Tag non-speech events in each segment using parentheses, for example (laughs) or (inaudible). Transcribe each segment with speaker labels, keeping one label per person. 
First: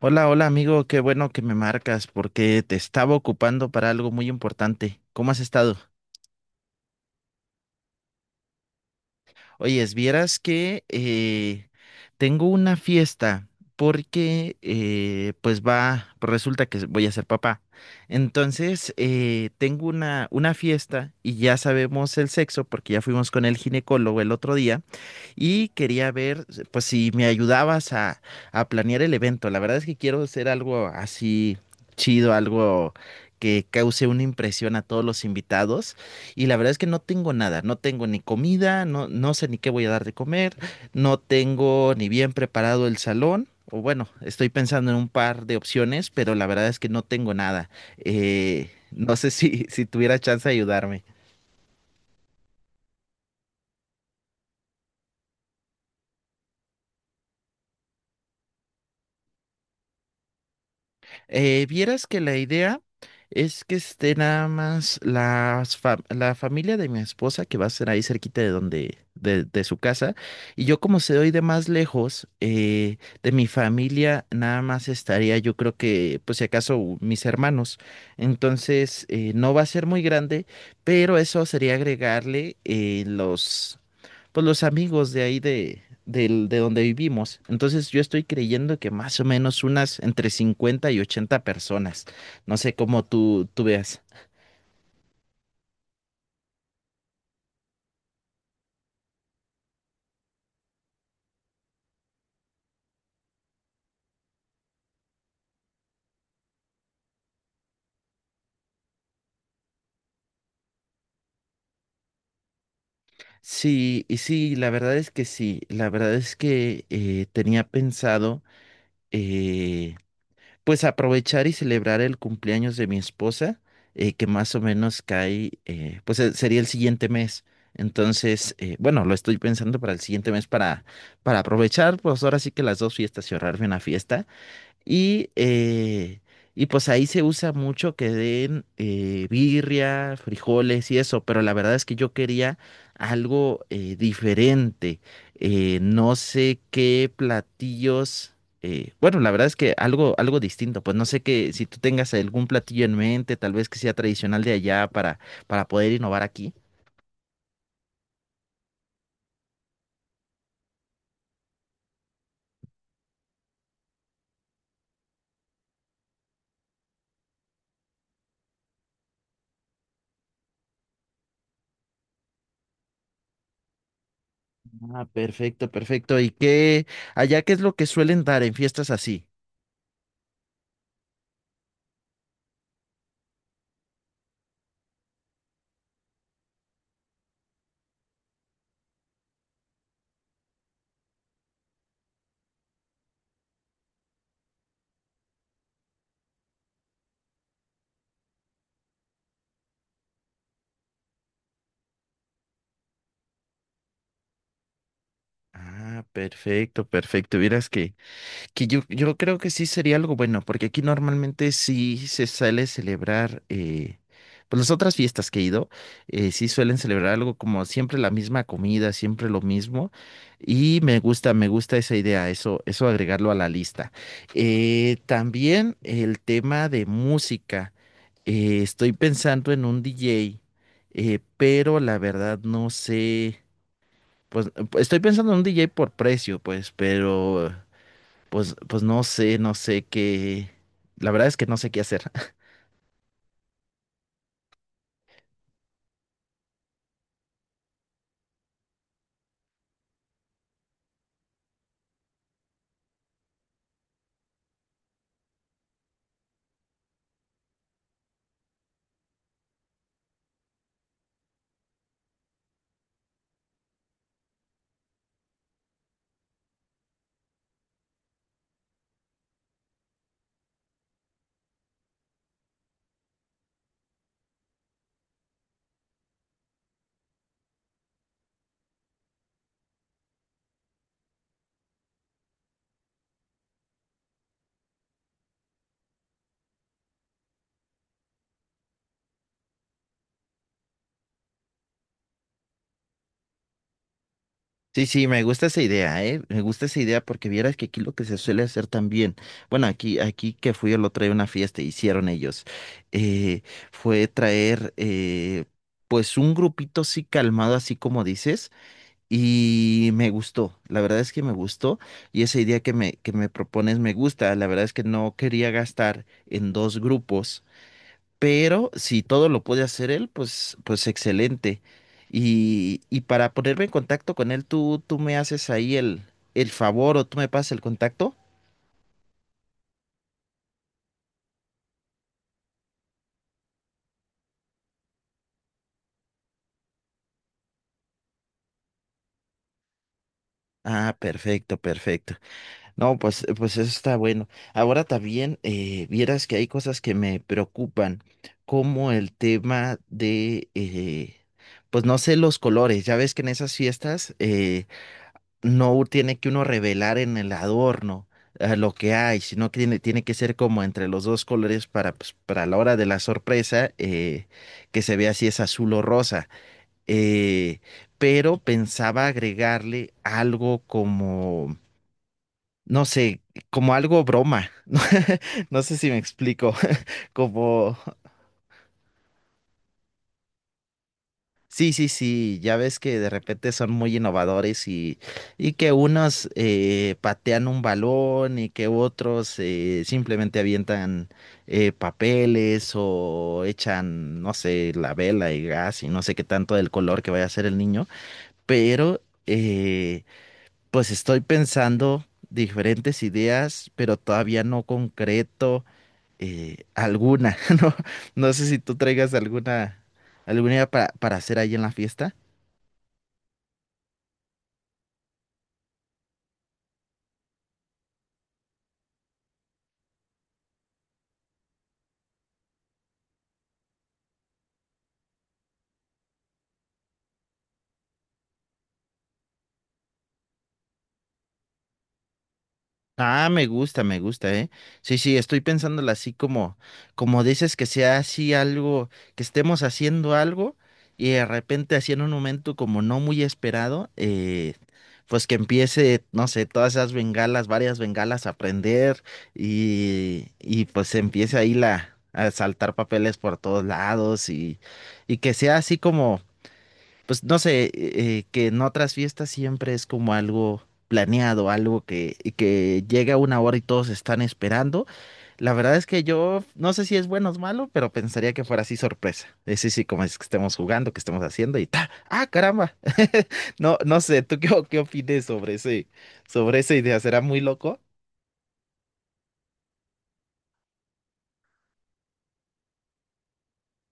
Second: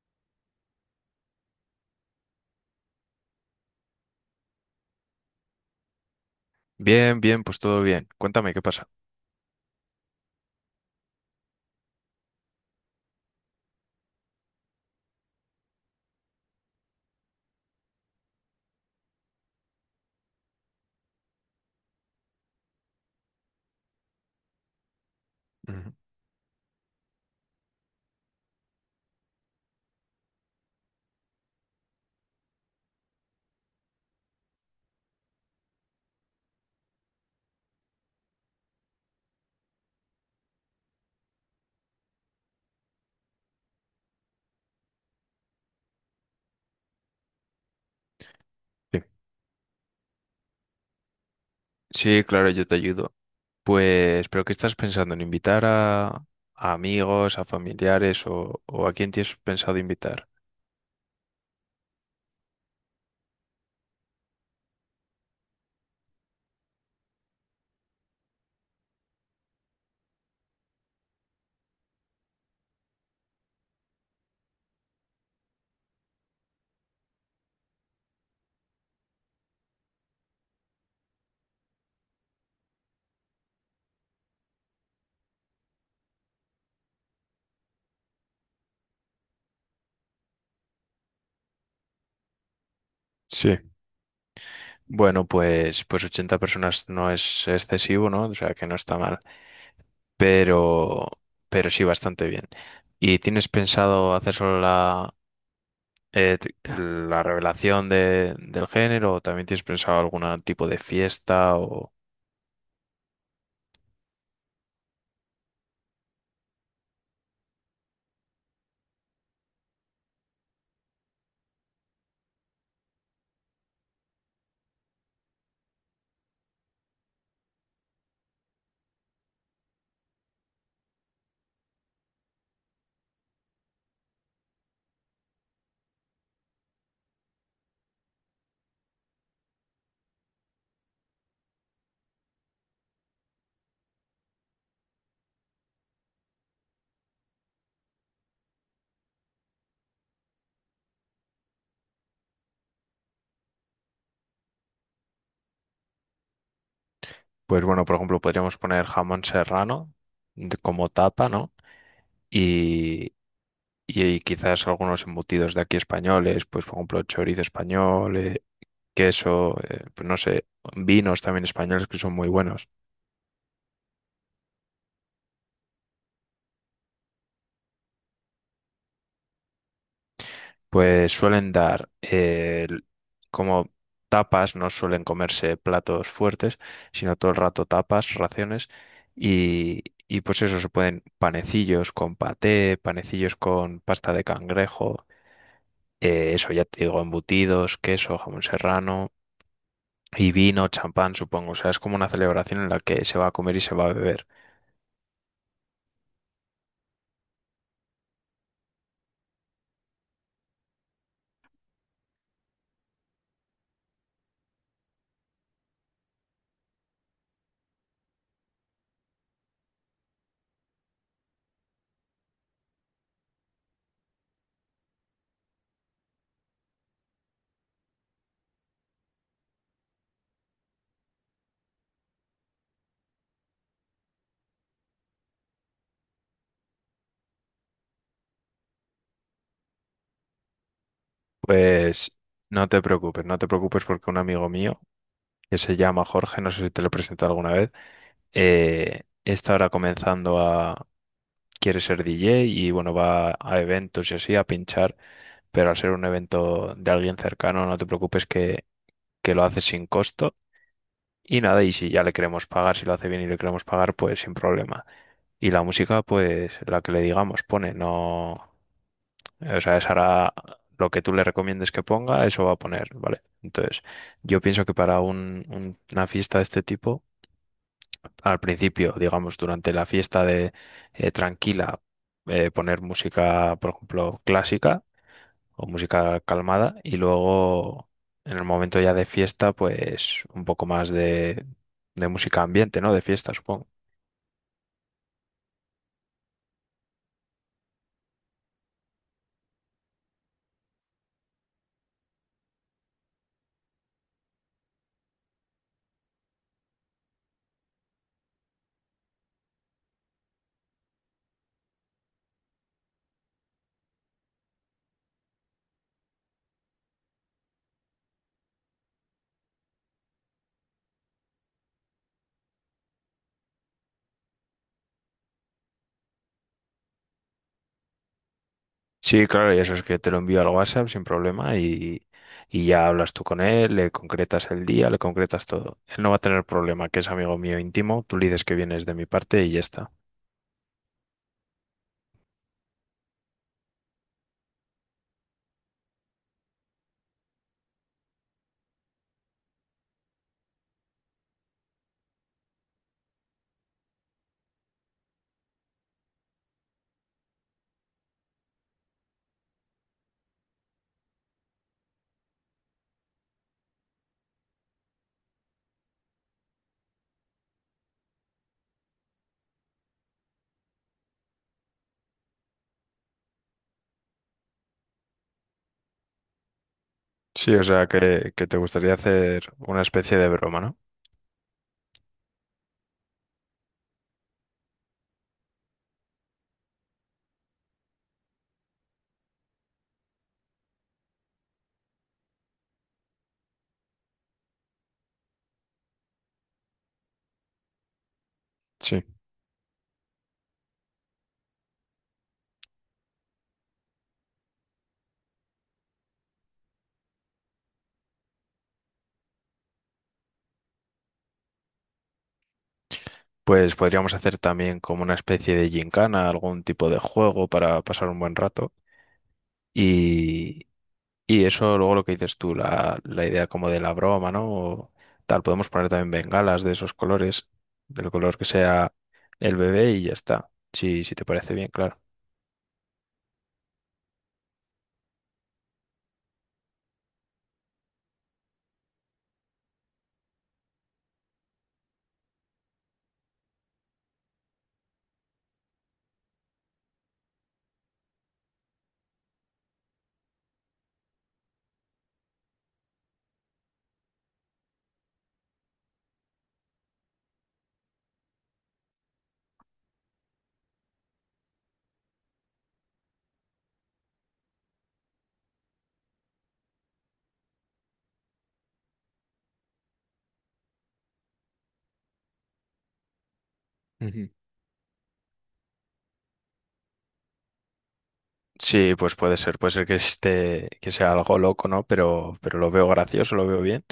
Speaker 1: Hola, hola amigo, qué bueno que me marcas porque te estaba ocupando para algo muy importante. ¿Cómo has estado?
Speaker 2: Bien, bien, pues todo bien. Cuéntame, ¿qué pasa?
Speaker 1: Oye, vieras que tengo una fiesta porque pues va, pues resulta que voy a ser papá. Entonces, tengo una fiesta y ya sabemos el sexo porque ya fuimos con el ginecólogo el otro día y
Speaker 2: Ujú,
Speaker 1: quería ver pues si me ayudabas a planear el evento. La verdad es que quiero hacer algo así chido, algo que cause una impresión a todos los invitados y la verdad es que no tengo nada, no tengo ni comida, no, no sé ni qué voy a dar de comer, no tengo ni bien preparado el salón. O bueno, estoy pensando en un par de opciones, pero la verdad es que no tengo nada.
Speaker 2: sí.
Speaker 1: No sé si tuviera chance de ayudarme.
Speaker 2: Sí, claro, yo te ayudo. Pues, ¿pero qué estás pensando? ¿En invitar a amigos, a familiares o a quién tienes pensado invitar?
Speaker 1: Vieras que la idea es que esté nada más las la familia de mi esposa que va a ser ahí cerquita de donde, de su casa. Y yo como se doy de más lejos, de mi familia nada más estaría yo creo que, pues si acaso, mis hermanos. Entonces, no va a ser muy grande, pero eso sería agregarle los pues los amigos de ahí de donde vivimos. Entonces yo estoy creyendo que más o menos unas entre 50 y 80 personas. No sé cómo tú,
Speaker 2: Sí,
Speaker 1: tú veas.
Speaker 2: bueno, pues 80 personas no es excesivo, ¿no? O sea, que no está mal, pero, pero sí bastante bien. ¿Y tienes pensado hacer solo la revelación del género o también tienes pensado algún tipo de fiesta?
Speaker 1: Sí, y sí, la verdad es que sí. La verdad es que tenía pensado, eh, pues aprovechar y celebrar el cumpleaños de mi esposa, que más o menos cae, sería el siguiente mes. Entonces, bueno, lo estoy pensando para el siguiente mes para aprovechar, pues ahora sí que las dos fiestas y ahorrarme una fiesta y, eh, y pues ahí se usa mucho que den birria, frijoles y eso, pero la verdad es que yo quería algo diferente. No sé qué platillos, bueno, la verdad es que algo distinto, pues no sé que si tú tengas algún platillo en mente, tal vez que sea tradicional de allá para poder innovar aquí.
Speaker 2: Pues bueno, por ejemplo, podríamos poner jamón serrano de- como tapa, ¿no? Y, y quizás algunos embutidos de aquí españoles, pues por ejemplo, chorizo español, queso, pues no sé, vinos también españoles que son muy buenos.
Speaker 1: Ah, perfecto, perfecto. ¿Y qué, allá qué es lo que suelen dar en fiestas así?
Speaker 2: Pues suelen dar como tapas, no suelen comerse platos fuertes, sino todo el rato tapas, raciones. Y, y pues eso, se pueden panecillos con paté, panecillos con pasta de cangrejo. Eso ya te digo, embutidos, queso, jamón serrano y vino, champán, supongo. O sea, es como una celebración en la que se va a comer y se va a beber.
Speaker 1: Ah, perfecto, perfecto. Vieras que... Que yo creo que sí sería algo bueno, porque aquí normalmente sí se suele celebrar, pues las otras fiestas que he ido, sí suelen celebrar algo como siempre la misma comida, siempre lo mismo, y me gusta esa idea, eso agregarlo a la lista. También el tema de música, estoy pensando en un DJ, pero la verdad no sé, pues estoy pensando en un DJ por precio, pues, pero... Pues, pues no sé, no sé qué. La verdad es que no sé qué hacer.
Speaker 2: Pues
Speaker 1: (laughs)
Speaker 2: no te preocupes, no te preocupes porque un amigo mío, que se llama Jorge, no sé si te lo he presentado alguna vez, está ahora Quiere ser DJ y bueno, va a eventos y así a pinchar, pero al ser un evento de alguien cercano, no te preocupes que lo haces sin costo. Y nada, y si ya le queremos pagar, si lo hace bien y le queremos pagar, pues sin problema. Y la música, pues la que le digamos, pone, no. O sea, esa hará lo que tú le recomiendes que ponga, eso va a poner, ¿vale? Entonces, yo pienso que para una fiesta de este tipo, al principio, digamos, durante la fiesta de tranquila, poner música, por ejemplo, clásica o música calmada y luego en el momento ya de fiesta pues un poco más de música ambiente, ¿no? De fiesta, supongo.
Speaker 1: Sí, sí, me gusta esa idea, ¿eh? Me gusta esa idea porque vieras que aquí lo que se suele hacer también. Bueno, aquí que fui el otro día a una fiesta, hicieron ellos. eh, fue traer, pues, un grupito así calmado, así como dices. Y me gustó, la verdad es que me gustó. Y esa idea que que me propones me gusta. La verdad es que no quería gastar en dos grupos. Pero si todo lo puede hacer él, pues, pues excelente. Y para ponerme en contacto con él, tú me haces ahí el favor o tú me pasas el contacto.
Speaker 2: Sí, claro, y eso es que te lo envío al WhatsApp sin problema y ya hablas tú con él, le concretas el día, le concretas todo. Él no va a tener problema, que es amigo mío íntimo, tú le dices que vienes de mi parte y ya está.
Speaker 1: Ah, perfecto, perfecto. No, pues, pues eso está bueno. Ahora también vieras que hay cosas que me preocupan, como el tema de, pues no sé, los colores. Ya ves que en esas fiestas no tiene que uno revelar en el adorno lo que hay, sino que tiene que ser como entre los dos colores para, pues, para la hora de la sorpresa, que se vea si es azul o rosa. Eh, pero pensaba agregarle algo como, no sé, como algo broma. (laughs) No sé si me explico, (laughs)
Speaker 2: Sí, o
Speaker 1: como...
Speaker 2: sea que te gustaría hacer una especie de broma, ¿no?
Speaker 1: Sí, sí, sí, ya ves que de repente son muy innovadores y que unos patean un balón y que otros simplemente avientan papeles o echan, no sé, la vela y gas y no sé qué tanto del color que vaya a ser el niño. Pero
Speaker 2: Sí.
Speaker 1: eh, pues estoy pensando diferentes ideas, pero todavía no concreto alguna, (laughs) ¿no? No sé si tú traigas alguna, alguna idea para hacer ahí en la fiesta.
Speaker 2: Pues podríamos hacer también como una especie de gincana, algún tipo de juego para pasar un buen rato. Y, y eso luego lo que dices tú, la idea como de la broma, ¿no? O tal, podemos poner también bengalas de esos colores, del color que sea el bebé y ya está. Sí, si te parece bien, claro.
Speaker 1: Ah, me gusta, ¿eh? Sí, sí, estoy pensándola así como, como dices que sea así algo, que estemos haciendo algo y de repente así en un momento como no muy esperado, pues que empiece, no sé, todas esas bengalas, varias bengalas a prender y pues empiece ahí la, a saltar papeles por todos lados y que sea así pues no sé, que en otras fiestas siempre es como algo planeado, algo que llega una hora y todos están esperando. La verdad es que yo no sé si es bueno o es malo, pero pensaría que fuera así sorpresa. Sí, sí, como es que estemos jugando, que estemos haciendo y ta, ah, caramba. (laughs) No, no sé,
Speaker 2: Ujú.
Speaker 1: ¿tú qué, qué opines sobre ese, sobre esa idea? ¿Será muy loco?
Speaker 2: Sí, pues puede ser que esté, que sea algo loco, ¿no? Pero lo veo gracioso, lo veo bien,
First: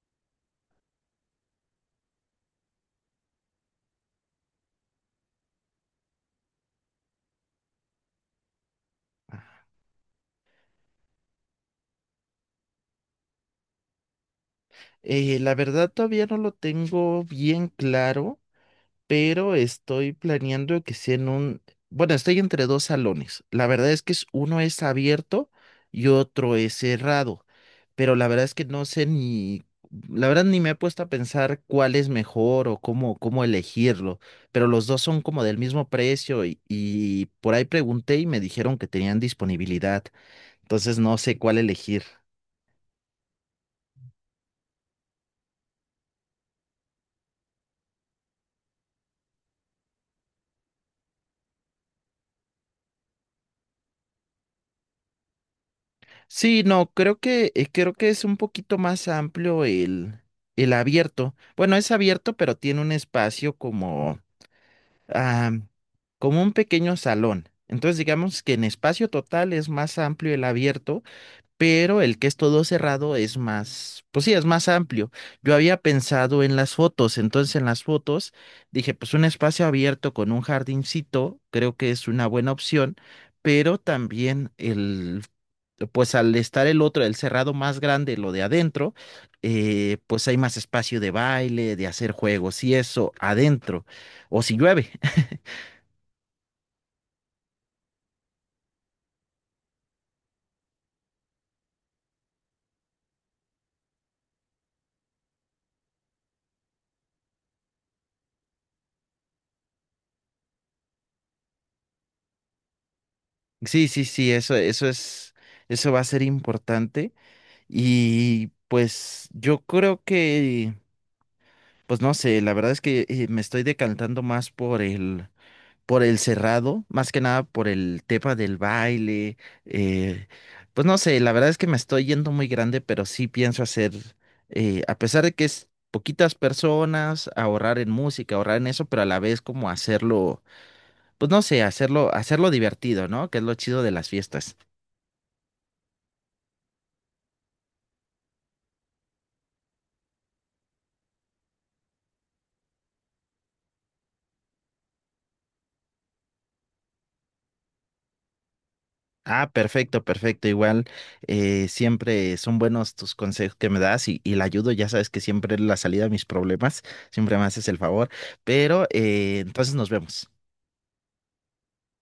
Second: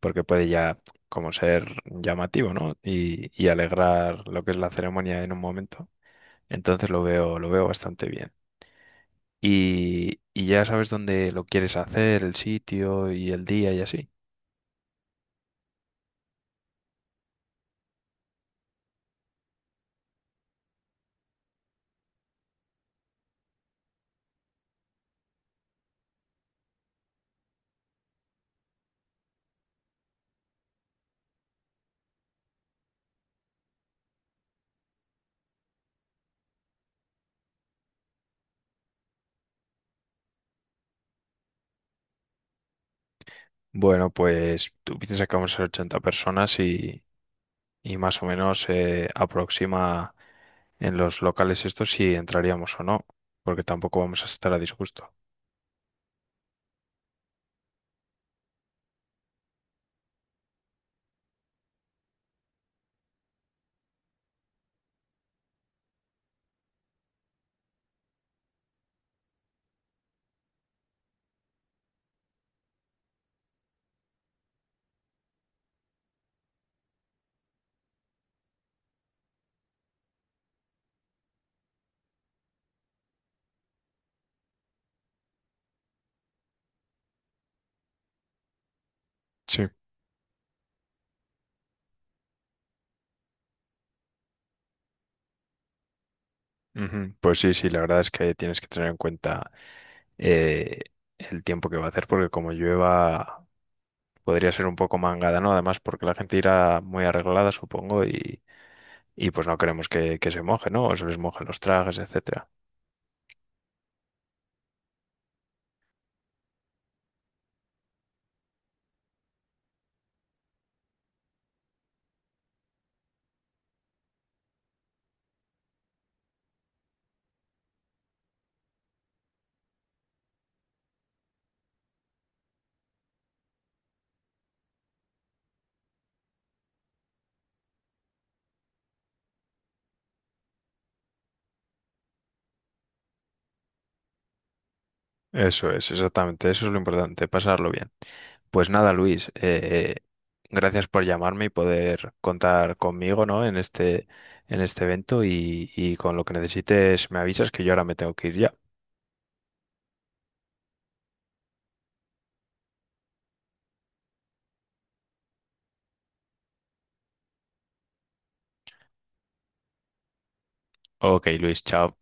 Speaker 2: porque puede ya como ser llamativo, ¿no? Y alegrar lo que es la ceremonia en un momento. Entonces lo veo bastante bien. Y, y ya sabes dónde lo quieres hacer, el sitio y el día y así.
Speaker 1: La verdad todavía no lo tengo bien claro, pero estoy planeando que sea en un, bueno, estoy entre dos salones. La verdad es que uno es abierto y otro es cerrado, pero la verdad es que no sé ni, la verdad ni me he puesto a pensar cuál es mejor o cómo, cómo elegirlo, pero los dos son como del mismo precio y por ahí pregunté y me dijeron que tenían disponibilidad, entonces no sé cuál elegir.
Speaker 2: Bueno, pues tú piensas que vamos a ser 80 personas y más o menos aproxima en los locales estos si entraríamos o no, porque tampoco vamos a estar a disgusto.
Speaker 1: Sí, no, creo que es un poquito más amplio el abierto. Bueno, es abierto, pero tiene un espacio como, ah, como un pequeño salón. Entonces, digamos que en espacio total es más amplio el abierto, pero el que es todo cerrado es más, pues sí, es más amplio. Yo había pensado en las fotos, entonces en las fotos dije, pues un espacio abierto con un jardincito, creo que es una buena opción, pero también el, pues al estar el otro, el cerrado más grande, lo de adentro,
Speaker 2: Sí.
Speaker 1: pues hay más espacio de baile, de hacer juegos y eso adentro, o si llueve. (laughs)
Speaker 2: Ujú. Pues sí, sí, la verdad es que tienes que tener en cuenta eh, el tiempo que va a hacer, porque como llueva podría ser un poco mangada, ¿no? Además, porque la gente irá muy arreglada, supongo, y pues no queremos que se moje, ¿no? O se les mojen los trajes, etcétera.
Speaker 1: Sí, sí, sí, eso es, eso va a ser importante. Y pues yo creo que, pues no sé, la verdad es que me estoy decantando más por el cerrado, más que nada por el tema del baile. eh, pues no sé, la verdad es que me estoy yendo muy grande, pero sí pienso hacer, a pesar de que es poquitas personas, ahorrar en música, ahorrar en eso, pero a la vez como hacerlo, pues no sé, hacerlo, hacerlo divertido, ¿no? Que es lo chido de las fiestas.
Speaker 2: Eso es, exactamente, eso es lo importante, pasarlo bien. Pues nada, Luis, gracias por llamarme y poder contar conmigo, ¿no? En este evento y con lo que necesites me avisas que yo ahora me tengo que ir ya.
Speaker 1: Ah, perfecto, perfecto. Igual siempre son buenos tus consejos que me das y la ayudo. Ya sabes que siempre es la salida a mis problemas. Siempre me haces el favor. Pero entonces nos vemos.
Speaker 2: Ok, Luis, chao.